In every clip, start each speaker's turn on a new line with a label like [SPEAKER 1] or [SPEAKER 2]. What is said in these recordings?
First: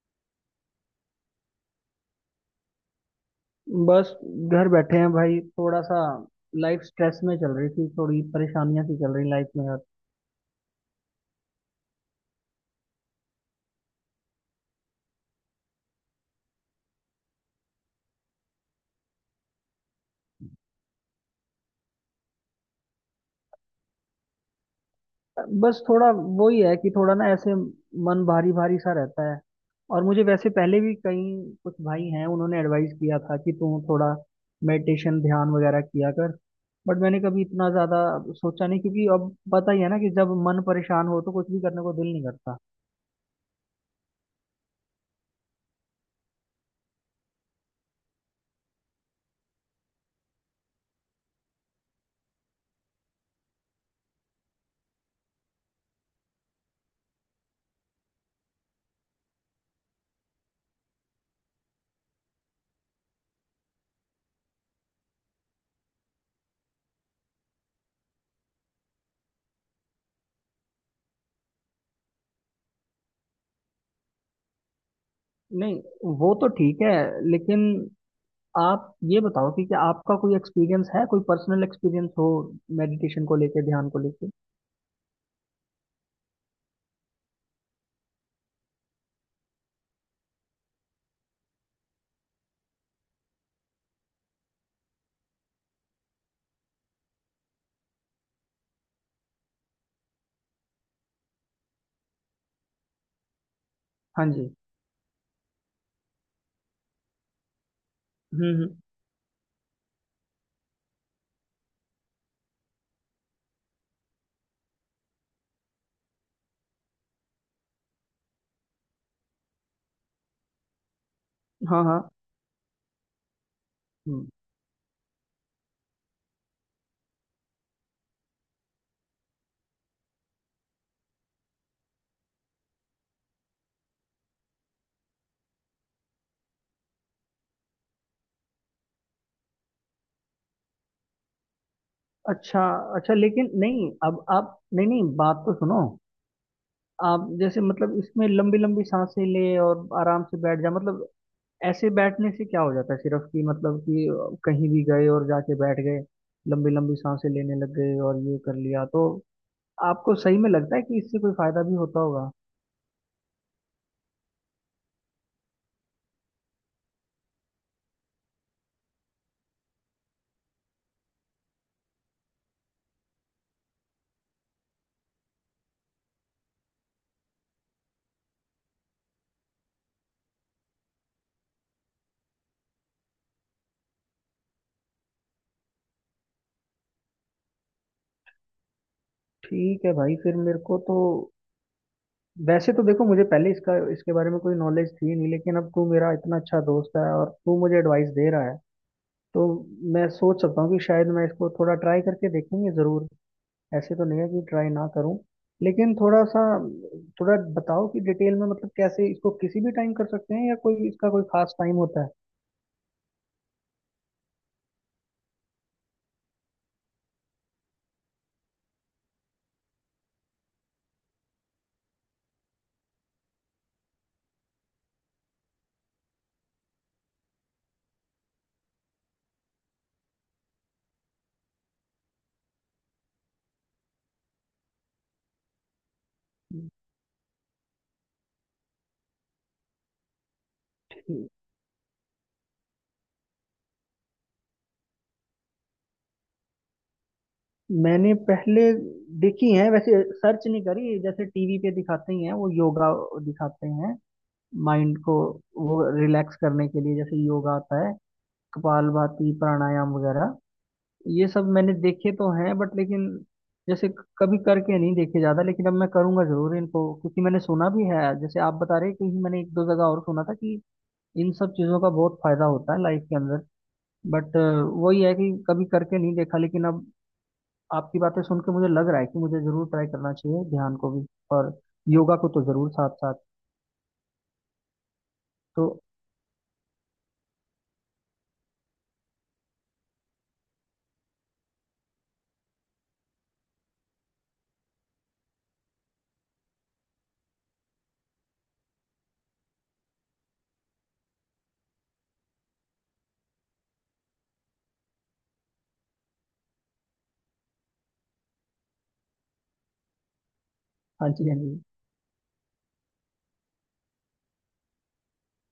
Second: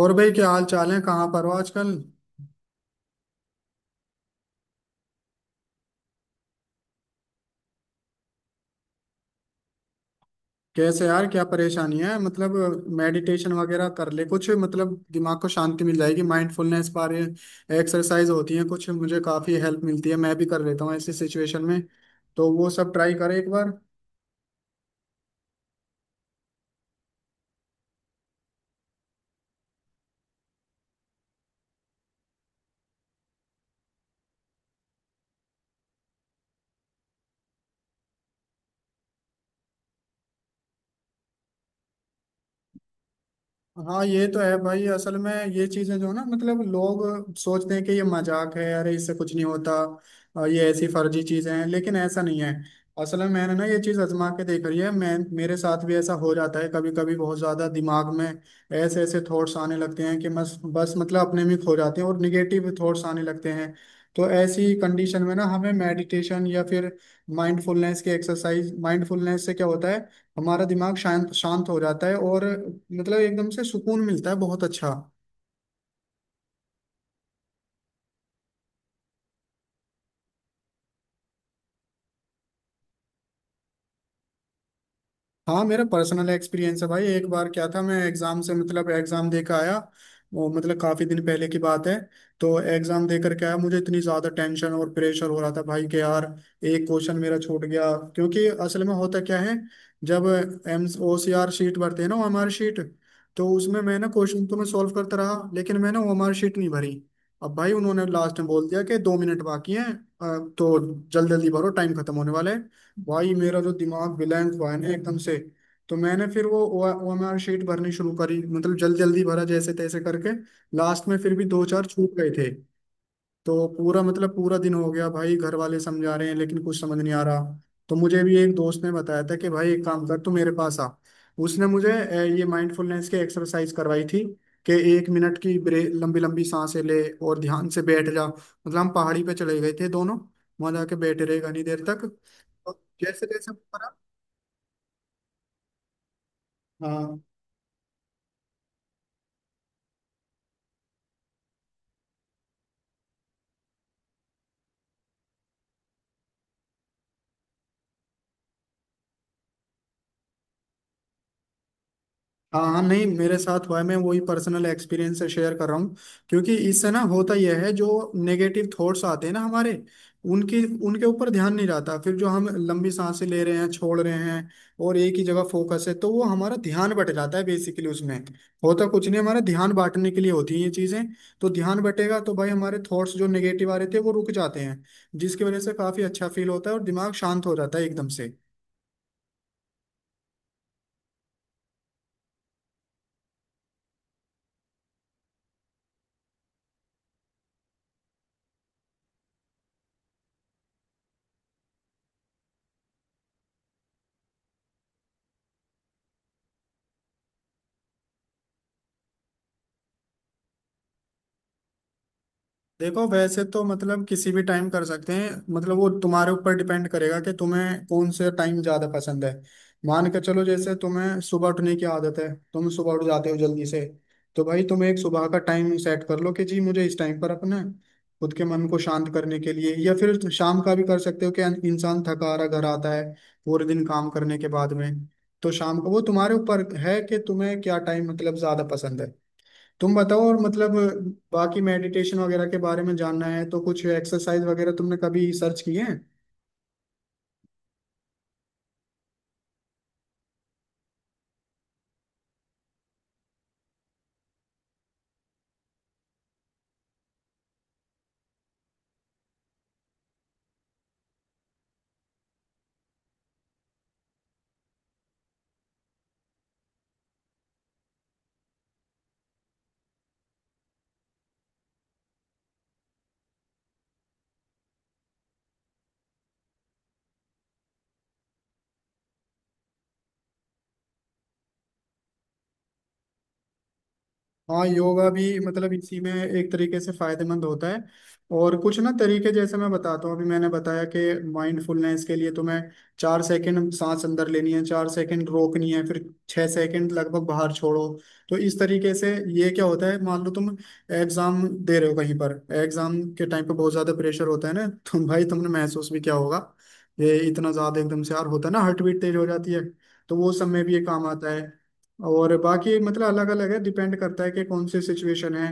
[SPEAKER 1] और भाई क्या हाल चाल है। कहाँ पर हो आजकल?
[SPEAKER 2] बस घर बैठे हैं भाई। थोड़ा सा लाइफ स्ट्रेस में चल रही थी, थोड़ी परेशानियां सी चल रही लाइफ में यार।
[SPEAKER 1] कैसे यार, क्या परेशानी है मतलब? मेडिटेशन वगैरह कर ले कुछ, मतलब दिमाग को शांति मिल जाएगी। माइंडफुलनेस बारे एक्सरसाइज होती है कुछ, मुझे काफी हेल्प मिलती है, मैं भी कर लेता हूँ ऐसी सिचुएशन में। तो वो सब ट्राई कर एक बार।
[SPEAKER 2] बस थोड़ा वो ही है कि थोड़ा ना ऐसे मन भारी भारी सा रहता है। और मुझे वैसे पहले भी कई कुछ भाई हैं उन्होंने एडवाइस किया था कि तू थोड़ा मेडिटेशन ध्यान वगैरह किया कर। बट मैंने कभी इतना ज्यादा सोचा नहीं, क्योंकि अब पता ही है ना कि जब मन परेशान हो तो कुछ भी करने को दिल नहीं करता।
[SPEAKER 1] हाँ ये तो है भाई, असल में ये चीजें जो है ना, मतलब लोग सोचते हैं कि ये मजाक है, अरे इससे कुछ नहीं होता। ये ऐसी फर्जी चीजें हैं लेकिन ऐसा नहीं है। असल में मैंने ना ये चीज आजमा के देख रही है, मैं मेरे साथ भी ऐसा हो जाता है कभी कभी, बहुत ज्यादा दिमाग में ऐसे ऐसे थॉट्स आने लगते हैं कि बस बस मतलब अपने में खो जाते हैं और निगेटिव थॉट्स आने लगते हैं। तो ऐसी कंडीशन में ना हमें मेडिटेशन या फिर माइंडफुलनेस की एक्सरसाइज। माइंडफुलनेस से क्या होता है, हमारा दिमाग शांत शांत हो जाता है और मतलब एकदम से सुकून मिलता है बहुत अच्छा।
[SPEAKER 2] नहीं, वो तो ठीक है लेकिन आप ये बताओ कि क्या आपका कोई एक्सपीरियंस है, कोई पर्सनल एक्सपीरियंस हो मेडिटेशन को लेके, ध्यान को लेके।
[SPEAKER 1] हाँ मेरा पर्सनल एक्सपीरियंस है भाई। एक बार क्या था, मैं एग्जाम से मतलब एग्जाम दे के आया, वो मतलब काफी दिन पहले की बात है। तो एग्जाम दे करके आया, मुझे इतनी ज्यादा टेंशन और प्रेशर हो रहा था भाई कि यार एक क्वेश्चन मेरा छूट गया। क्योंकि असल में होता क्या है, जब MOCR शीट भरते हैं ना, OMR शीट, तो उसमें मैं ना
[SPEAKER 2] हाँ
[SPEAKER 1] क्वेश्चन
[SPEAKER 2] जी।
[SPEAKER 1] तो मैं सॉल्व करता रहा लेकिन मैंने OMR शीट नहीं भरी। अब भाई उन्होंने लास्ट में बोल
[SPEAKER 2] हम्म।
[SPEAKER 1] दिया कि 2 मिनट बाकी हैं। तो जल्दी जल्दी भरो, टाइम खत्म होने वाला है। भाई मेरा तो दिमाग ब्लैंक हुआ है ना एकदम से। तो मैंने फिर वो OMR शीट भरनी शुरू करी, मतलब जल्दी जल्दी भरा जैसे तैसे करके, लास्ट में फिर भी दो
[SPEAKER 2] हाँ
[SPEAKER 1] चार
[SPEAKER 2] हाँ।
[SPEAKER 1] छूट गए थे। तो पूरा
[SPEAKER 2] हम्म।
[SPEAKER 1] मतलब पूरा दिन हो गया भाई, घर वाले समझा रहे हैं लेकिन कुछ समझ नहीं आ रहा। तो मुझे भी एक दोस्त ने बताया था कि भाई एक काम कर तू मेरे पास आ। उसने मुझे ये माइंडफुलनेस की एक्सरसाइज करवाई थी कि 1 मिनट की ब्रे लंबी लंबी सांसें ले और ध्यान से बैठ जा, मतलब हम पहाड़ी पे चले गए थे दोनों, वहां जाके बैठे रहे घनी देर तक।
[SPEAKER 2] अच्छा।
[SPEAKER 1] और
[SPEAKER 2] अच्छा,
[SPEAKER 1] जैसे
[SPEAKER 2] लेकिन
[SPEAKER 1] जैसे ऊपर
[SPEAKER 2] नहीं, अब आप, नहीं नहीं, बात तो सुनो।
[SPEAKER 1] हाँ
[SPEAKER 2] आप जैसे मतलब इसमें लंबी लंबी सांसें ले और आराम से बैठ जा, मतलब ऐसे बैठने से क्या हो जाता है सिर्फ, कि मतलब कि कहीं भी गए और जाके बैठ गए, लंबी लंबी सांसें लेने लग गए और ये कर लिया, तो आपको सही में लगता है कि इससे कोई फायदा भी होता होगा?
[SPEAKER 1] हाँ, हाँ नहीं, मेरे साथ हुआ है, मैं वही पर्सनल एक्सपीरियंस से शेयर कर रहा हूँ। क्योंकि इससे ना होता यह है, जो नेगेटिव थॉट्स आते हैं ना हमारे, उनकी उनके ऊपर ध्यान नहीं रहता फिर, जो हम लंबी सांसें ले रहे हैं छोड़ रहे हैं और एक ही जगह फोकस है, तो वो हमारा ध्यान बट जाता है बेसिकली उसमें। होता कुछ नहीं, हमारा ध्यान बांटने के लिए होती है ये चीज़ें। तो ध्यान बटेगा तो भाई हमारे थॉट्स जो नेगेटिव आ रहे थे वो रुक जाते हैं, जिसकी वजह से काफ़ी अच्छा फील होता है और दिमाग शांत हो जाता है एकदम से।
[SPEAKER 2] ठीक है भाई, फिर मेरे को तो वैसे तो देखो, मुझे पहले इसका इसके बारे में कोई नॉलेज थी नहीं, लेकिन अब तू मेरा इतना अच्छा दोस्त है और तू मुझे एडवाइस दे रहा है, तो मैं सोच सकता हूँ कि शायद मैं इसको थोड़ा ट्राई करके देखेंगे ज़रूर। ऐसे तो नहीं है कि ट्राई ना करूँ, लेकिन थोड़ा सा, थोड़ा बताओ कि डिटेल में, मतलब कैसे इसको, किसी भी टाइम कर सकते हैं या कोई इसका कोई खास टाइम होता
[SPEAKER 1] देखो वैसे तो मतलब किसी भी टाइम कर सकते हैं, मतलब वो तुम्हारे ऊपर डिपेंड करेगा कि तुम्हें कौन से टाइम ज्यादा पसंद है। मान के चलो जैसे तुम्हें सुबह उठने की आदत है, तुम सुबह उठ जाते हो जल्दी से, तो भाई तुम एक सुबह का टाइम सेट कर लो कि जी मुझे इस टाइम पर अपने खुद के मन को शांत करने के लिए। या फिर शाम का भी कर सकते हो कि इंसान थका हारा घर आता है पूरे दिन काम करने के बाद में, तो शाम को। वो तुम्हारे ऊपर है कि तुम्हें क्या टाइम मतलब ज्यादा पसंद है, तुम बताओ। और मतलब
[SPEAKER 2] है।
[SPEAKER 1] बाकी मेडिटेशन वगैरह के बारे में जानना है तो कुछ एक्सरसाइज वगैरह तुमने कभी सर्च किए हैं?
[SPEAKER 2] मैंने पहले देखी है, वैसे सर्च नहीं करी, जैसे टीवी पे दिखाते ही हैं वो योगा दिखाते हैं, माइंड को वो रिलैक्स करने के लिए। जैसे योगा आता है कपालभाति प्राणायाम वगैरह, ये सब मैंने देखे तो हैं बट, लेकिन जैसे कभी करके नहीं देखे ज्यादा। लेकिन अब मैं करूंगा जरूर इनको, क्योंकि मैंने सुना भी है जैसे आप बता रहे हैं, कि मैंने एक दो जगह और सुना था कि इन सब चीजों का बहुत फायदा होता है लाइफ के अंदर। बट वही है कि कभी करके नहीं देखा, लेकिन अब आपकी बातें सुन के मुझे लग रहा है कि मुझे जरूर ट्राई करना चाहिए ध्यान को भी, और योगा को तो जरूर, साथ साथ
[SPEAKER 1] हाँ योगा भी
[SPEAKER 2] तो।
[SPEAKER 1] मतलब इसी में एक तरीके से फायदेमंद होता है। और कुछ ना तरीके जैसे मैं बताता हूँ, अभी मैंने बताया कि माइंडफुलनेस के लिए तुम्हें 4 सेकंड सांस अंदर लेनी है, 4 सेकंड रोकनी है, फिर 6 सेकंड लगभग बाहर छोड़ो। तो इस तरीके से, ये क्या होता है, मान लो तुम एग्जाम दे रहे हो कहीं पर, एग्जाम के टाइम पे बहुत ज्यादा प्रेशर होता है ना तुम भाई तुमने महसूस भी किया होगा, ये इतना ज्यादा एकदम से यार होता है ना, हार्ट बीट तेज हो जाती है। तो वो सब में भी ये काम
[SPEAKER 2] हाँ जी
[SPEAKER 1] आता
[SPEAKER 2] हाँ
[SPEAKER 1] है।
[SPEAKER 2] जी।
[SPEAKER 1] और बाकी मतलब अलग अलग है, डिपेंड करता है कि कौन सी सिचुएशन है।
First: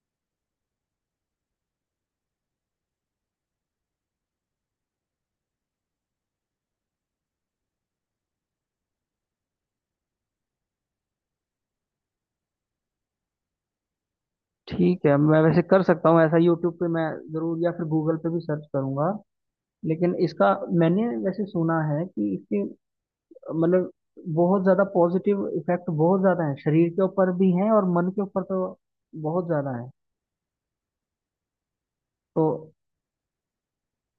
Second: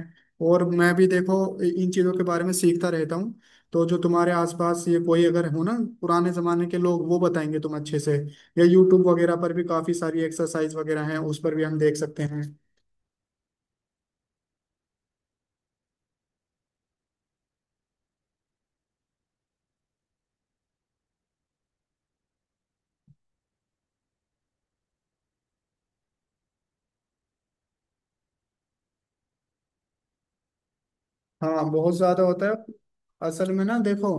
[SPEAKER 1] और मैं भी देखो इन चीज़ों के बारे में सीखता रहता हूँ। तो जो तुम्हारे आसपास ये कोई अगर हो ना पुराने जमाने के लोग, वो बताएंगे तुम अच्छे से। या यूट्यूब वगैरह पर भी काफ़ी सारी एक्सरसाइज वगैरह हैं, उस पर भी हम देख सकते हैं।
[SPEAKER 2] ठीक है, मैं वैसे कर सकता हूँ ऐसा। यूट्यूब पे मैं ज़रूर या फिर गूगल पे भी सर्च करूंगा। लेकिन इसका मैंने वैसे सुना है कि इसके, मतलब बहुत ज़्यादा पॉजिटिव इफेक्ट बहुत ज़्यादा है शरीर के ऊपर भी है, और मन के ऊपर तो बहुत ज़्यादा है
[SPEAKER 1] हाँ बहुत ज्यादा होता
[SPEAKER 2] तो।
[SPEAKER 1] है। असल में ना देखो,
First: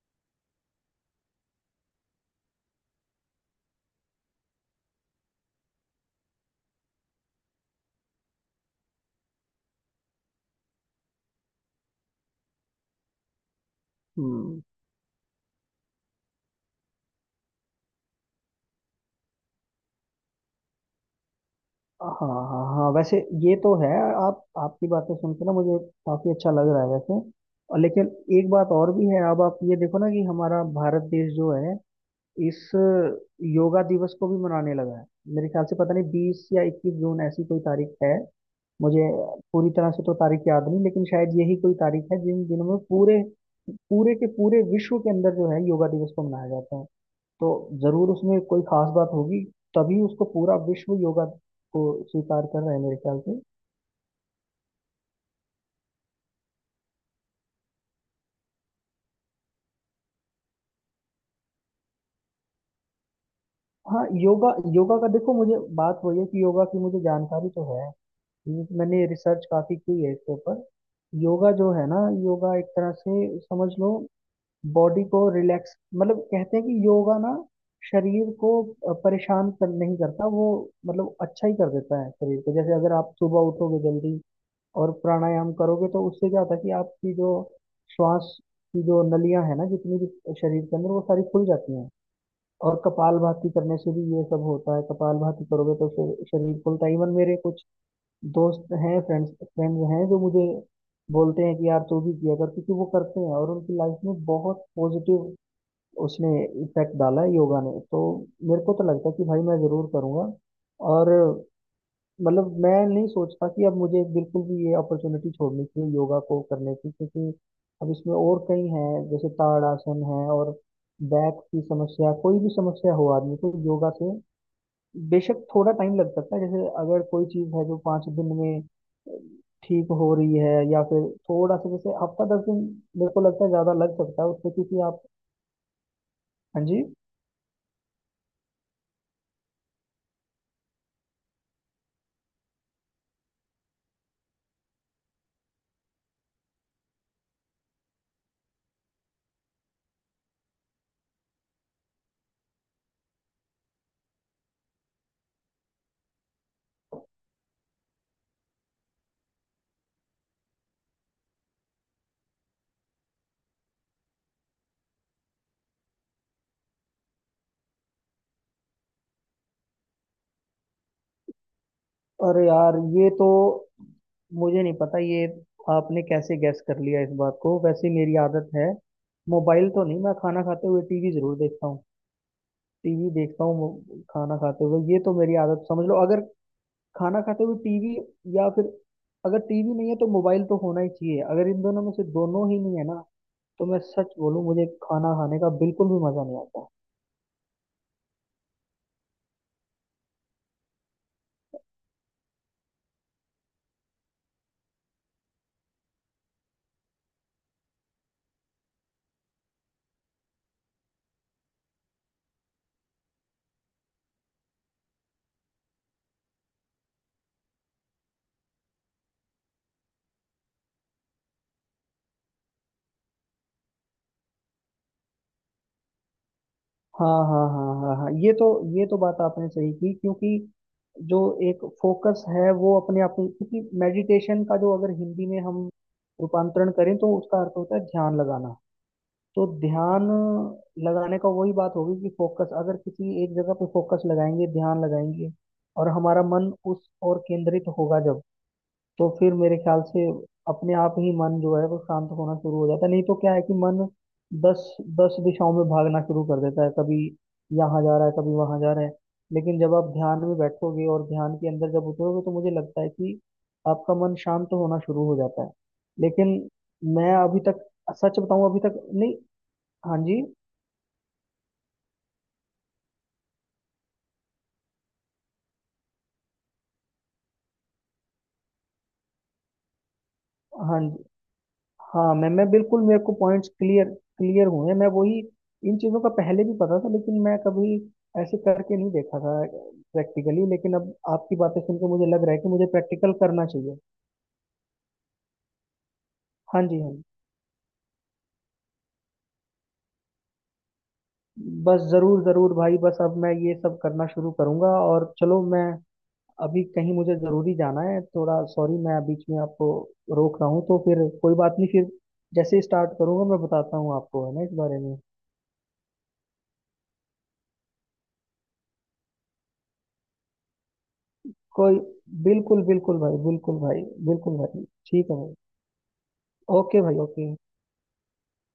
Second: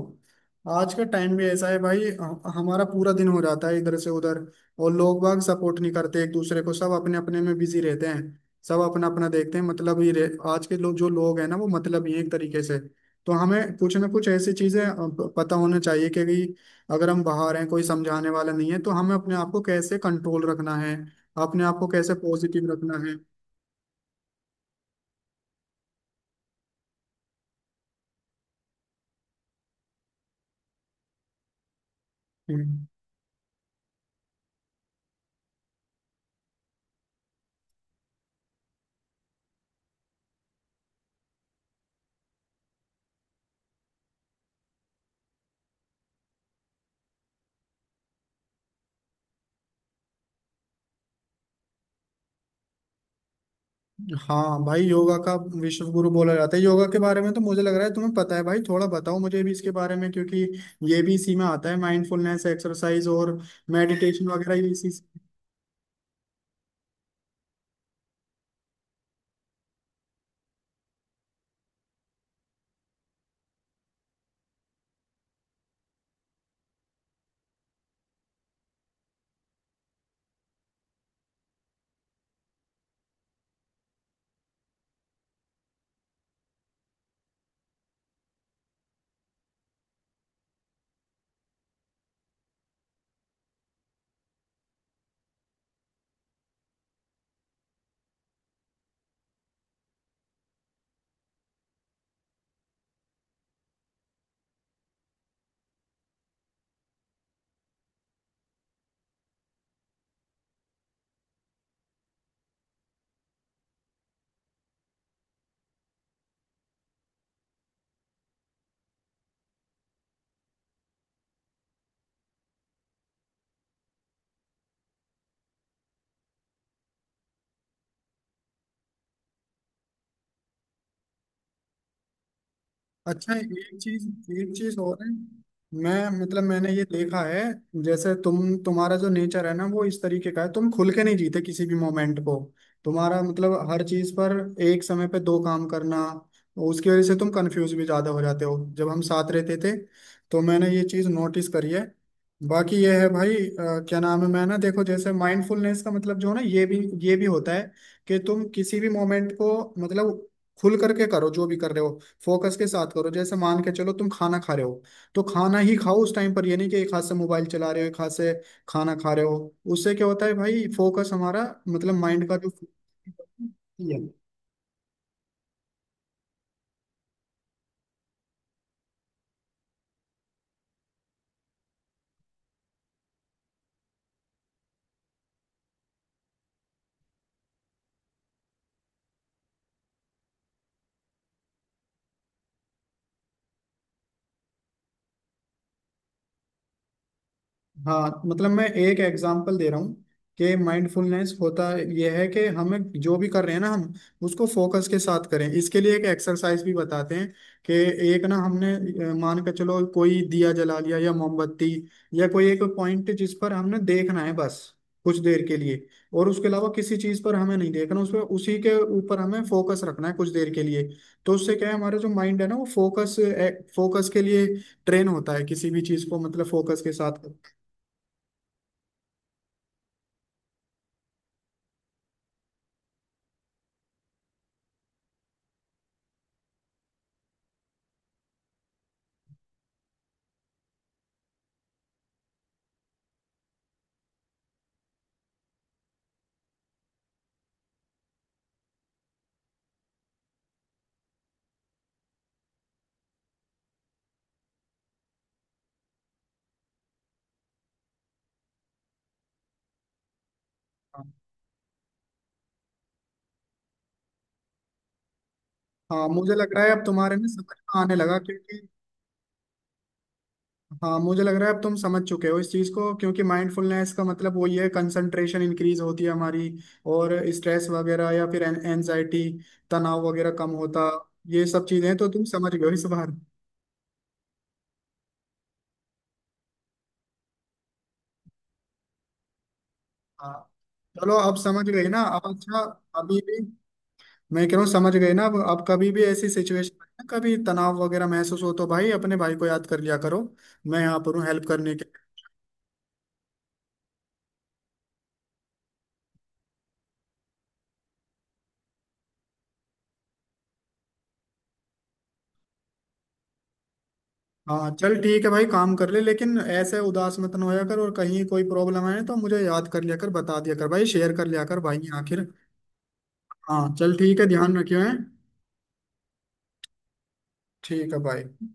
[SPEAKER 1] आज का टाइम भी ऐसा है भाई, हमारा पूरा दिन हो जाता है इधर से उधर और लोग बाग सपोर्ट नहीं करते एक दूसरे को, सब अपने अपने में बिजी रहते हैं। सब अपना अपना देखते हैं, मतलब ही आज के लोग जो लोग हैं ना वो मतलब ही हैं एक तरीके से। तो हमें कुछ ना कुछ ऐसी
[SPEAKER 2] हम्म,
[SPEAKER 1] चीजें पता होना चाहिए कि भाई अगर हम बाहर हैं, कोई समझाने वाला नहीं है, तो हमें अपने आप को कैसे कंट्रोल रखना है, अपने आप को
[SPEAKER 2] हाँ
[SPEAKER 1] कैसे
[SPEAKER 2] हाँ
[SPEAKER 1] पॉजिटिव
[SPEAKER 2] हाँ।
[SPEAKER 1] रखना
[SPEAKER 2] वैसे ये तो है। आप आपकी बातें सुनकर ना मुझे काफ़ी अच्छा लग रहा है वैसे। और लेकिन एक बात और भी है। अब आप ये देखो ना कि हमारा भारत देश जो है
[SPEAKER 1] है।
[SPEAKER 2] इस योगा दिवस को भी मनाने लगा है। मेरे ख्याल से पता नहीं 20 या 21 जून ऐसी कोई तारीख है, मुझे पूरी तरह से तो तारीख याद नहीं, लेकिन शायद यही कोई तारीख है जिन दिनों में पूरे, पूरे के पूरे विश्व के अंदर जो है योगा दिवस को मनाया जाता है। तो जरूर उसमें कोई खास बात होगी, तभी उसको पूरा विश्व योगा को स्वीकार कर रहा है, मेरे ख्याल से।
[SPEAKER 1] हाँ भाई योगा का विश्व गुरु बोला जाता है योगा के बारे में। तो मुझे लग रहा है तुम्हें पता है भाई, थोड़ा बताओ मुझे भी इसके बारे में, क्योंकि ये भी इसी में आता है, माइंडफुलनेस एक्सरसाइज और
[SPEAKER 2] हाँ
[SPEAKER 1] मेडिटेशन
[SPEAKER 2] योगा,
[SPEAKER 1] वगैरह ये इसी।
[SPEAKER 2] योगा का देखो, मुझे बात वही है कि योगा की मुझे जानकारी तो है, मैंने रिसर्च काफी की है इसके ऊपर। योगा जो है ना, योगा एक तरह से समझ लो बॉडी को रिलैक्स, मतलब कहते हैं कि योगा ना शरीर को परेशान कर नहीं करता, वो मतलब अच्छा ही कर देता है शरीर को। जैसे अगर आप सुबह उठोगे जल्दी और प्राणायाम करोगे, तो उससे क्या होता है कि आपकी जो श्वास की जो नलियां है ना, जितनी भी शरीर के अंदर, वो सारी खुल जाती हैं। और कपालभाति करने से भी ये सब होता है। कपालभाति करोगे तो फिर शरीर खुलता है। इवन मेरे कुछ दोस्त हैं, फ्रेंड्स फ्रेंड्स हैं जो मुझे बोलते हैं कि यार तू भी किया कर, क्योंकि वो करते हैं और उनकी लाइफ में बहुत पॉजिटिव उसने इफेक्ट डाला है योगा ने, तो मेरे को तो लगता है कि भाई मैं जरूर करूँगा। और मतलब मैं नहीं सोचता कि अब मुझे बिल्कुल भी ये अपॉर्चुनिटी छोड़नी चाहिए योगा को करने की, क्योंकि अब इसमें और कई हैं जैसे ताड़ासन है, और बैक की समस्या, कोई भी समस्या हो आदमी को योगा से बेशक थोड़ा टाइम लग सकता है। जैसे अगर कोई चीज़ है जो पाँच दिन में ठीक हो रही है या फिर थोड़ा सा जैसे हफ्ता दस दिन मेरे को
[SPEAKER 1] अच्छा
[SPEAKER 2] लगता है ज़्यादा
[SPEAKER 1] एक
[SPEAKER 2] लग
[SPEAKER 1] चीज,
[SPEAKER 2] सकता है उससे,
[SPEAKER 1] एक चीज
[SPEAKER 2] क्योंकि
[SPEAKER 1] और
[SPEAKER 2] आप।
[SPEAKER 1] है, मैं मतलब
[SPEAKER 2] हाँ
[SPEAKER 1] मैंने ये
[SPEAKER 2] जी।
[SPEAKER 1] देखा है, जैसे तुम्हारा जो नेचर है ना वो इस तरीके का है, तुम खुल के नहीं जीते किसी भी मोमेंट को। तुम्हारा मतलब हर चीज पर एक समय पे दो काम करना, उसकी वजह से तुम कंफ्यूज भी ज्यादा हो जाते हो। जब हम साथ रहते थे तो मैंने ये चीज नोटिस करी है। बाकी ये है भाई, क्या नाम है, मैं ना देखो जैसे माइंडफुलनेस का मतलब जो है ना, ये भी होता है कि तुम किसी भी मोमेंट को मतलब खुल करके करो, जो भी कर रहे हो फोकस के साथ करो। जैसे मान के चलो तुम खाना खा रहे हो, तो खाना ही खाओ उस टाइम पर, ये नहीं कि एक हाथ से मोबाइल चला रहे हो, एक हाथ से खाना खा रहे हो। उससे क्या होता है भाई, फोकस हमारा मतलब माइंड का
[SPEAKER 2] अरे यार ये तो,
[SPEAKER 1] जो,
[SPEAKER 2] मुझे नहीं पता ये आपने कैसे गैस कर लिया इस बात को। वैसे मेरी आदत है, मोबाइल तो नहीं, मैं खाना खाते हुए टीवी जरूर देखता हूँ। टीवी देखता हूँ, खाना खाते हुए, ये तो मेरी आदत समझ लो। अगर खाना खाते हुए टीवी, या फिर अगर टीवी नहीं है तो मोबाइल तो होना ही चाहिए। अगर इन दोनों में से दोनों ही नहीं है ना, तो मैं सच बोलूं मुझे खाना खाने का बिल्कुल भी मजा नहीं आता।
[SPEAKER 1] हाँ मतलब मैं एक एग्जांपल दे रहा हूँ कि माइंडफुलनेस होता यह है कि हमें जो भी कर रहे हैं ना हम, उसको फोकस के साथ करें। इसके लिए एक एक्सरसाइज भी बताते हैं कि एक ना हमने मान के चलो कोई दिया जला लिया या मोमबत्ती या कोई एक पॉइंट, जिस पर हमने देखना है बस कुछ देर के लिए, और उसके अलावा किसी चीज पर हमें नहीं देखना उसमें, उसी के ऊपर हमें फोकस रखना है कुछ देर के लिए। तो उससे क्या है, हमारा जो माइंड है ना वो फोकस फोकस के लिए ट्रेन होता है, किसी भी चीज को मतलब फोकस के
[SPEAKER 2] हाँ
[SPEAKER 1] साथ।
[SPEAKER 2] हाँ हाँ हाँ हाँ, ये तो, ये तो बात आपने सही की, क्योंकि जो एक फोकस है वो अपने आप में, क्योंकि मेडिटेशन का जो अगर हिंदी में हम रूपांतरण करें तो उसका अर्थ होता है ध्यान लगाना। तो ध्यान लगाने का वही बात होगी कि फोकस, अगर किसी एक जगह पे फोकस लगाएंगे ध्यान लगाएंगे और हमारा मन उस ओर केंद्रित होगा जब, तो फिर मेरे ख्याल से अपने आप ही मन जो है वो शांत होना शुरू हो जाता है। नहीं तो क्या है कि मन दस, दस दिशाओं में भागना शुरू कर देता है, कभी यहाँ जा रहा है कभी वहाँ जा रहा है। लेकिन जब आप ध्यान में बैठोगे और ध्यान के अंदर जब उतरोगे तो मुझे लगता है कि आपका मन शांत होना शुरू हो जाता है।
[SPEAKER 1] हाँ मुझे
[SPEAKER 2] लेकिन
[SPEAKER 1] लग रहा है अब
[SPEAKER 2] मैं
[SPEAKER 1] तुम्हारे में
[SPEAKER 2] अभी
[SPEAKER 1] समझ
[SPEAKER 2] तक,
[SPEAKER 1] में आने लगा
[SPEAKER 2] सच बताऊं अभी
[SPEAKER 1] क्योंकि,
[SPEAKER 2] तक नहीं। हाँ जी
[SPEAKER 1] हाँ मुझे लग रहा है अब तुम समझ चुके हो इस चीज को। क्योंकि माइंडफुलनेस का मतलब वही है, कंसंट्रेशन इंक्रीज होती है हमारी और स्ट्रेस वगैरह या फिर एनजाइटी, तनाव वगैरह कम
[SPEAKER 2] हाँ
[SPEAKER 1] होता।
[SPEAKER 2] जी।
[SPEAKER 1] ये सब चीजें तो
[SPEAKER 2] हाँ,
[SPEAKER 1] तुम
[SPEAKER 2] मैं
[SPEAKER 1] समझ गए हो
[SPEAKER 2] बिल्कुल,
[SPEAKER 1] इस
[SPEAKER 2] मेरे
[SPEAKER 1] बार।
[SPEAKER 2] को पॉइंट्स क्लियर, क्लियर हुए हैं। मैं वही इन चीज़ों का पहले भी पता था लेकिन मैं कभी ऐसे करके नहीं देखा था
[SPEAKER 1] हाँ
[SPEAKER 2] प्रैक्टिकली, लेकिन अब
[SPEAKER 1] चलो अब
[SPEAKER 2] आपकी बातें
[SPEAKER 1] समझ
[SPEAKER 2] सुन
[SPEAKER 1] गए
[SPEAKER 2] के
[SPEAKER 1] ना,
[SPEAKER 2] मुझे लग
[SPEAKER 1] अब
[SPEAKER 2] रहा है कि
[SPEAKER 1] अच्छा।
[SPEAKER 2] मुझे प्रैक्टिकल
[SPEAKER 1] अभी भी
[SPEAKER 2] करना चाहिए।
[SPEAKER 1] मैं कह रहा हूँ समझ गए ना अब कभी भी ऐसी
[SPEAKER 2] हाँ जी हाँ जी।
[SPEAKER 1] सिचुएशन कभी तनाव वगैरह महसूस हो तो भाई अपने भाई को याद कर लिया करो। मैं यहाँ पर हूँ हेल्प करने
[SPEAKER 2] बस
[SPEAKER 1] के।
[SPEAKER 2] ज़रूर ज़रूर भाई, बस अब मैं ये सब करना शुरू करूँगा। और चलो मैं अभी कहीं मुझे ज़रूरी जाना है थोड़ा, सॉरी मैं बीच में आपको रोक रहा हूँ, तो फिर कोई बात नहीं, फिर जैसे स्टार्ट करूँगा मैं बताता हूँ आपको है ना इस
[SPEAKER 1] हाँ
[SPEAKER 2] बारे
[SPEAKER 1] चल
[SPEAKER 2] में
[SPEAKER 1] ठीक है भाई काम कर ले, लेकिन ऐसे उदास मत ना होया कर, और कहीं कोई प्रॉब्लम आए तो मुझे याद कर लिया कर, बता दिया कर भाई, शेयर कर लिया कर भाई
[SPEAKER 2] कोई।
[SPEAKER 1] आखिर।
[SPEAKER 2] बिल्कुल बिल्कुल भाई, बिल्कुल
[SPEAKER 1] हाँ
[SPEAKER 2] भाई,
[SPEAKER 1] चल ठीक है,
[SPEAKER 2] बिल्कुल
[SPEAKER 1] ध्यान
[SPEAKER 2] भाई।
[SPEAKER 1] रखियो है,
[SPEAKER 2] ठीक है भाई। ओके भाई, ओके।
[SPEAKER 1] ठीक है भाई।